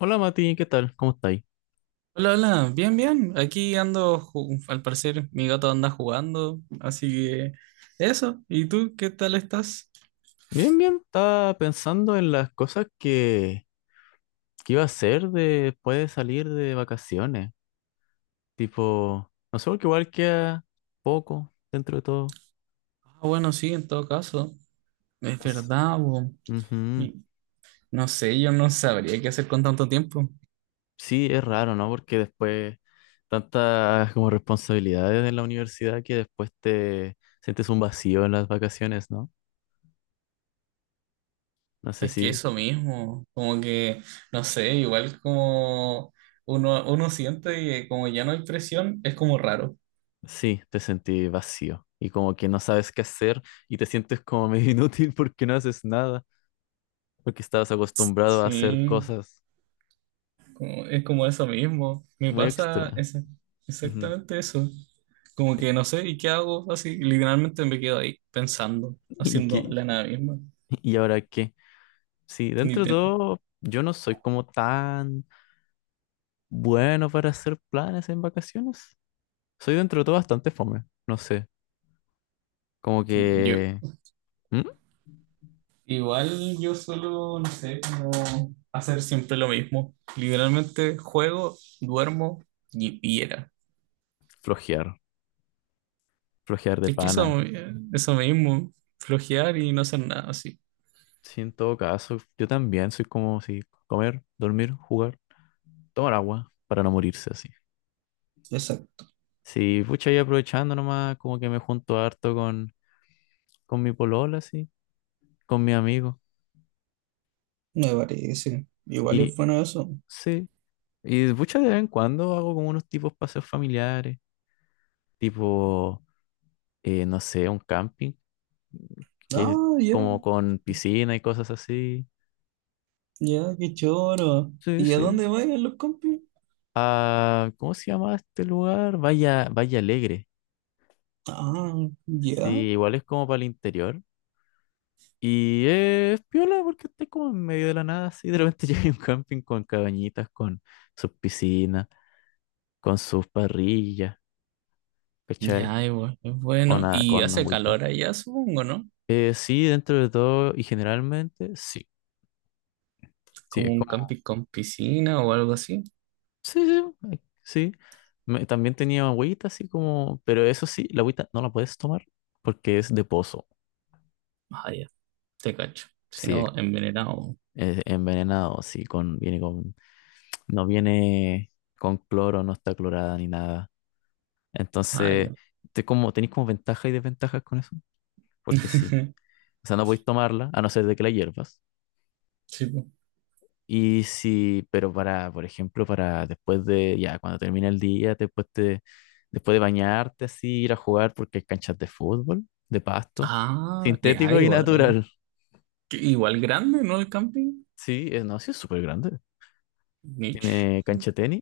Hola Mati, ¿qué tal? ¿Cómo estáis? Hola, hola, bien, bien. Aquí ando, al parecer mi gato anda jugando, así que eso. ¿Y tú qué tal estás? Bien, bien. Estaba pensando en las cosas que iba a hacer después de salir de vacaciones. Tipo, no sé, porque igual queda poco dentro de todo. Ah, bueno, sí, en todo caso. Es Entonces, verdad, bo. ujú. Y No sé, yo no sabría qué hacer con tanto tiempo. Sí, es raro, ¿no? Porque después tantas como responsabilidades en la universidad que después te sientes un vacío en las vacaciones, ¿no? No sé Es si, que eso mismo, como que, no sé, igual como uno siente que como ya no hay presión, es como raro. sí, te sentí vacío y como que no sabes qué hacer y te sientes como medio inútil porque no haces nada. Porque estabas acostumbrado a hacer Sí. cosas Es como eso mismo. Me muy pasa extra. esa- Ujú. exactamente eso. Como que no sé, ¿y qué hago? Así, literalmente me quedo ahí pensando, ¿Y haciendo qué? la nada misma. ¿Y ahora qué? Sí, Ni dentro de ten- todo, yo no soy como tan bueno para hacer planes en vacaciones. Soy dentro de todo bastante fome, no sé, como yo. que ¿Mm? Igual yo solo, no sé, como hacer siempre lo mismo. Literalmente juego, duermo y era. Flojear, flojear de Es que pana. eso mismo, flojear y no hacer nada así. Sí, en todo caso, yo también soy como si comer, dormir, jugar, tomar agua para no morirse así. Exacto, Sí, pucha, y aprovechando nomás, como que me junto harto con con mi polola, así. Con mi amigo. me parece. Igual Y es bueno eso. sí, y muchas de vez en cuando hago como unos tipos paseos familiares, tipo, no sé, un camping, que es Ah, ya. como con piscina y cosas así. Ya, qué choro. Sí, ¿Y a sí. dónde vayan los compis? Ah, ¿cómo se llama este lugar? Vaya, Vaya Alegre. Ah, ya. Sí, igual es como para el interior. Y es piola porque está como en medio de la nada, así. De repente llega un camping con cabañitas, con sus piscinas, con sus parrillas, ¿cachai? Ya, y es Con, bueno. Y con hace agüita. calor allá, supongo, ¿no? Sí, dentro de todo y generalmente, sí. Sí, Como es un como, camping con piscina o algo así. sí, sí, sí. También tenía agüita, así como, pero eso sí, la agüita no la puedes tomar porque es de pozo. Ah, ya, te cacho. Si Sí, no, envenenado. es envenenado, sí, con, viene con, no viene con cloro, no está clorada ni nada. Ah, Entonces, ya. te como, tenéis como ventajas y desventajas con eso, porque sí. O sea, no podéis tomarla, a no ser de que la hiervas. Sí, po. Y si, pero para, por ejemplo, para después de, ya, cuando termina el día, después de bañarte, así, ir a jugar, porque hay canchas de fútbol, de pasto, Ah, ya, sintético y igual, ¿eh? natural. Que igual grande, ¿no? El camping. Sí, no, sí es súper grande. Niche. Tiene cancha de tenis,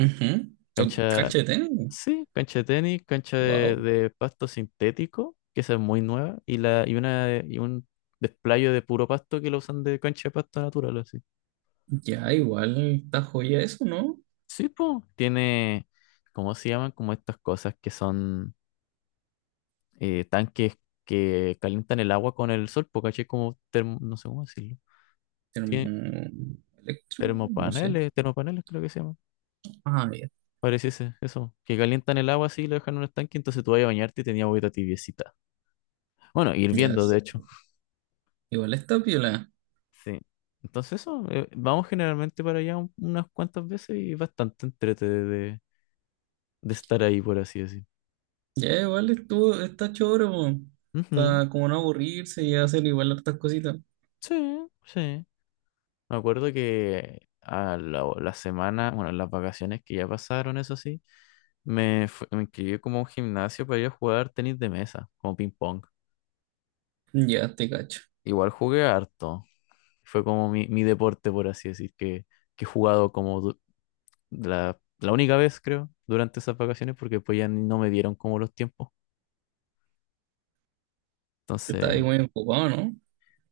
Ujú. cancha, Cachete. sí, cancha de tenis, cancha Wow. de pasto sintético, que esa es muy nueva, y y un desplayo de puro pasto que lo usan de cancha de pasto natural, así. Ya, igual está joya eso, ¿no? Sí, pues, tiene, ¿cómo se llaman? Como estas cosas que son tanques que calientan el agua con el sol, porque caché como no sé cómo decirlo. Tiene Electro, no sé. termopaneles, termopaneles creo que se llaman. Ah, ya. Pareciese eso, que calientan el agua así y lo dejan en un estanque, entonces tú vas a bañarte y tenías agüita tibiecita. Bueno, Ya, hirviendo, de hecho. igual está piola. Sí. Entonces eso, vamos generalmente para allá unas cuantas veces y bastante entrete de estar ahí, por así decir. Ya, igual estuvo, está choro, Ujú. para como no aburrirse y hacer igual hartas cositas. Sí, sí. Me acuerdo que a la semana, bueno, las vacaciones que ya pasaron, eso sí, me inscribí como a un gimnasio para ir a jugar tenis de mesa, como ping pong. Ya, te cacho. Igual jugué harto. Fue como mi deporte, por así decir, que he jugado como la única vez, creo, durante esas vacaciones, porque pues ya no me dieron como los tiempos. Está Entonces, ahí muy ocupado, ¿no?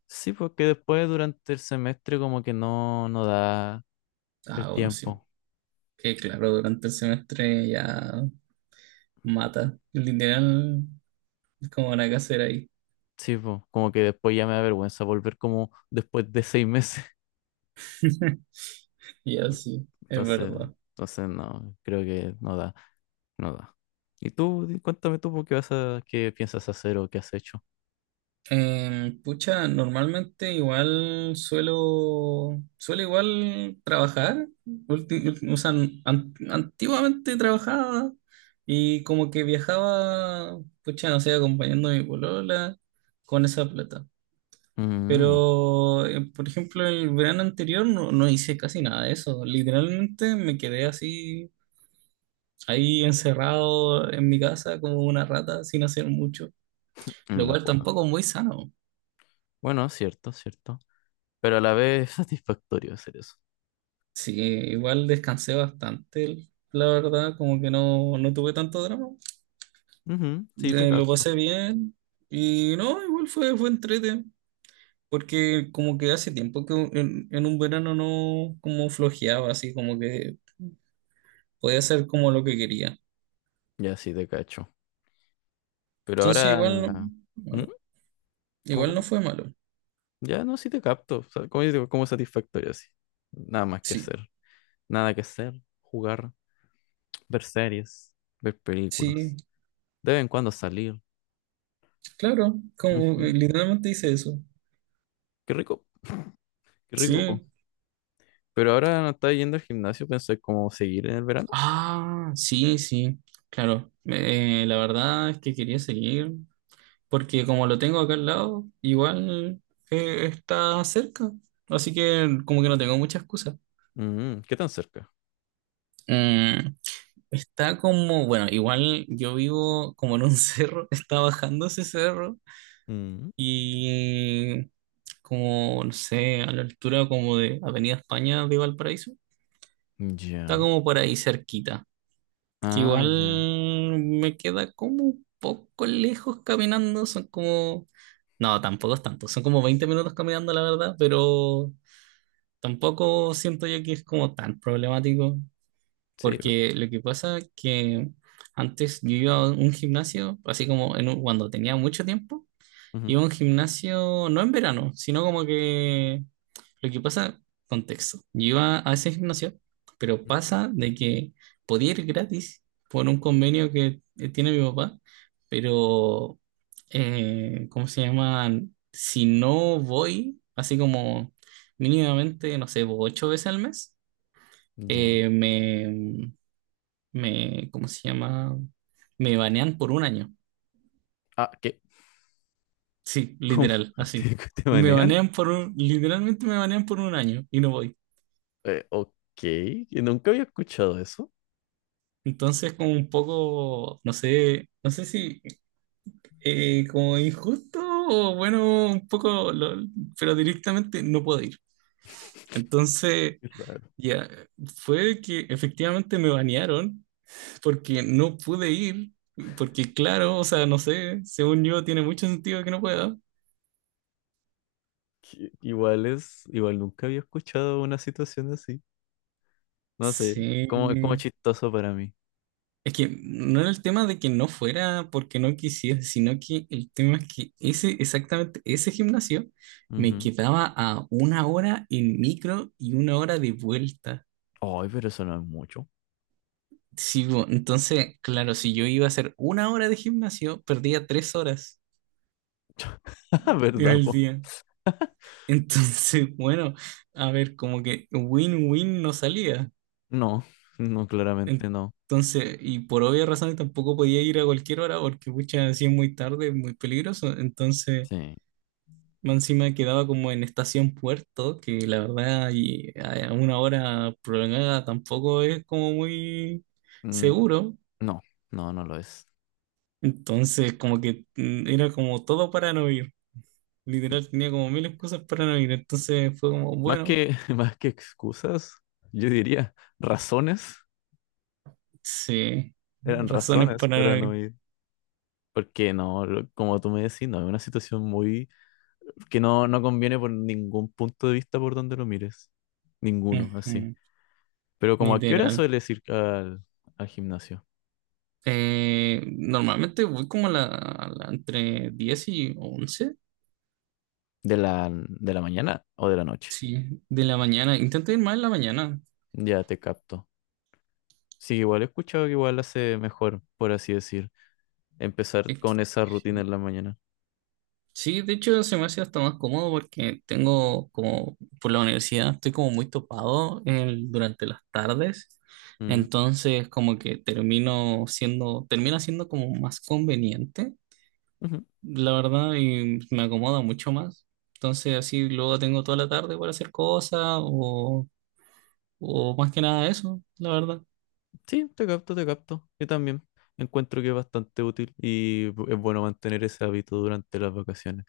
sí, porque después durante el semestre como que no, no da el Ah, bueno, sí. tiempo. Que claro, durante el semestre ya mata. Literal, es como una casera ahí. Sí, pues, como que después ya me da vergüenza volver como después de 6 meses. Ya, Por- sí, es Entonces, verdad. entonces no, creo que no da, no da. Y tú, cuéntame tú, po, ¿qué vas qué piensas hacer o qué has hecho? Pucha, normalmente igual suelo igual trabajar. O sea, antiguamente trabajaba y como que viajaba, pucha, no sé, acompañando a mi polola con esa plata. Mm, Pero, por ejemplo, el verano anterior no hice casi nada de eso. Literalmente me quedé así, ahí encerrado en mi casa como una rata sin hacer mucho, en lo la cual cueva. tampoco es muy sano. Bueno, cierto, cierto. Pero a la vez es satisfactorio hacer eso. Sí, igual descansé bastante, la verdad, como que no tuve tanto drama. Ujú, sí, te Lo capto. pasé bien y no, igual fue, entrete, porque como que hace tiempo que en un verano no como flojeaba, así como que podía hacer como lo que quería. Ya sí te cacho. Pero Entonces igual ahora... no, ¿Mm? malo. ¿Cómo, Igual cómo? no fue malo. Ya no, sí te capto. O sea, como, yo digo, como satisfactorio así. Nada más que Sí, hacer. Nada que hacer. Jugar. Ver series, ver sí, películas, de vez en cuando salir. claro, como Ujú. Literalmente hice eso. Qué rico, qué rico. Po. Sí. Pero ahora no está yendo al gimnasio, pensé como seguir en el verano. Ah, sí, sí, claro. La verdad es que quería seguir, porque como lo tengo acá al lado, igual está cerca, así que como que no tengo mucha excusa. Mm, ¿qué tan cerca? Mm, está como, bueno, igual yo vivo como en un cerro, está bajando ese cerro Mm, y como, no sé, a la altura como de Avenida España de Valparaíso, está ya. como por ahí cerquita, que Ah, ya. igual me queda como un poco lejos caminando, son como... No, tampoco es tanto. Son como 20 minutos caminando, la verdad, pero tampoco siento yo que es como tan problemático, Sí. Porque lo que pasa es que antes yo iba a un gimnasio, así como cuando tenía mucho tiempo. ujú, Iba a un gimnasio, no en verano, sino como que lo que pasa, contexto. Yo iba a ese gimnasio, pero ujú, pasa de que podía ir gratis por un convenio que tiene mi papá, pero, ¿cómo se llama? Si no voy, así como mínimamente, no sé, ocho veces al mes, ya. eh, me, me, ¿cómo se llama? Me banean por un año. Ah, ¿qué? Sí, ¿Cómo? literal, así. ¿Te, te Me banean? banean por un, literalmente me banean por un año y no voy. Ok, que nunca había escuchado eso. Entonces, como un poco, no sé si como injusto o bueno, un poco, pero directamente no puedo ir. Entonces, Qué raro. ya, fue que efectivamente me banearon porque no pude ir, porque claro, o sea, no sé, según yo tiene mucho sentido que no pueda. Que igual es, igual nunca había escuchado una situación así. No sé, como, como Sí. chistoso para mí. Es que no era el tema de que no fuera porque no quisiera, sino que el tema es que ese, exactamente ese gimnasio me quedaba a una hora en micro y una hora de vuelta. Ay, pero eso no es mucho. Sí, entonces, claro, si yo iba a hacer una hora de gimnasio, perdía 3 horas en ¿Verdad, el po? día. Entonces, bueno, a ver, como que win-win no salía. No, no, claramente no. Entonces, y por obvias razones tampoco podía ir a cualquier hora porque, pucha, así es muy tarde, es muy peligroso. Entonces... Sí. Más encima quedaba como en Estación Puerto, que la verdad y a una hora prolongada tampoco es como muy Mm, seguro. no, no, no lo es. Entonces como que era como todo para no ir. Mm, Literal tenía como mil excusas para no ir. Entonces fue como, más bueno, más que excusas, yo diría razones. sí, Eran razones razones para para no no ir. ir. Porque no, como tú me decís, no, es una situación muy que no, no conviene por ningún punto de vista por donde lo mires. Ninguno, así. Ujú, Pero como a qué hora literal. sueles ir al gimnasio? Normalmente voy como entre 10 y 11. ¿De de la mañana o de la noche? Sí, de la mañana. Intento ir más en la mañana. Ya te capto. Sí, igual he escuchado que igual hace mejor, por así decir, empezar Es que, con esa rutina sí. en la mañana. Sí, de hecho se me hace hasta más cómodo porque tengo como por la universidad estoy como muy topado durante las tardes, Mm, entonces como que termino siendo, termina siendo como más conveniente, ujú. la verdad, y me acomoda mucho más. Entonces así luego tengo toda la tarde para hacer cosas o más que nada eso, la verdad. Sí, te capto, te capto. Yo también encuentro que es bastante útil y es bueno mantener ese hábito durante las vacaciones.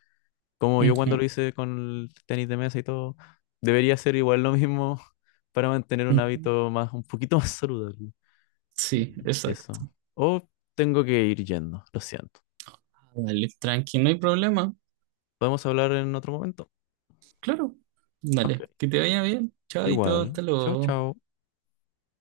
Como yo Ujú, cuando lo hice con el tenis de mesa y todo, debería ser igual lo mismo para mantener un ujú. hábito más, un poquito más saludable. Ujú. Sí, Eso. exacto. O tengo que ir yendo, lo siento. Dale, tranqui, no hay problema. Podemos hablar en otro momento. Claro. Ok. Dale, que te vaya bien. Chaito, Igual. hasta Chao, luego. chao.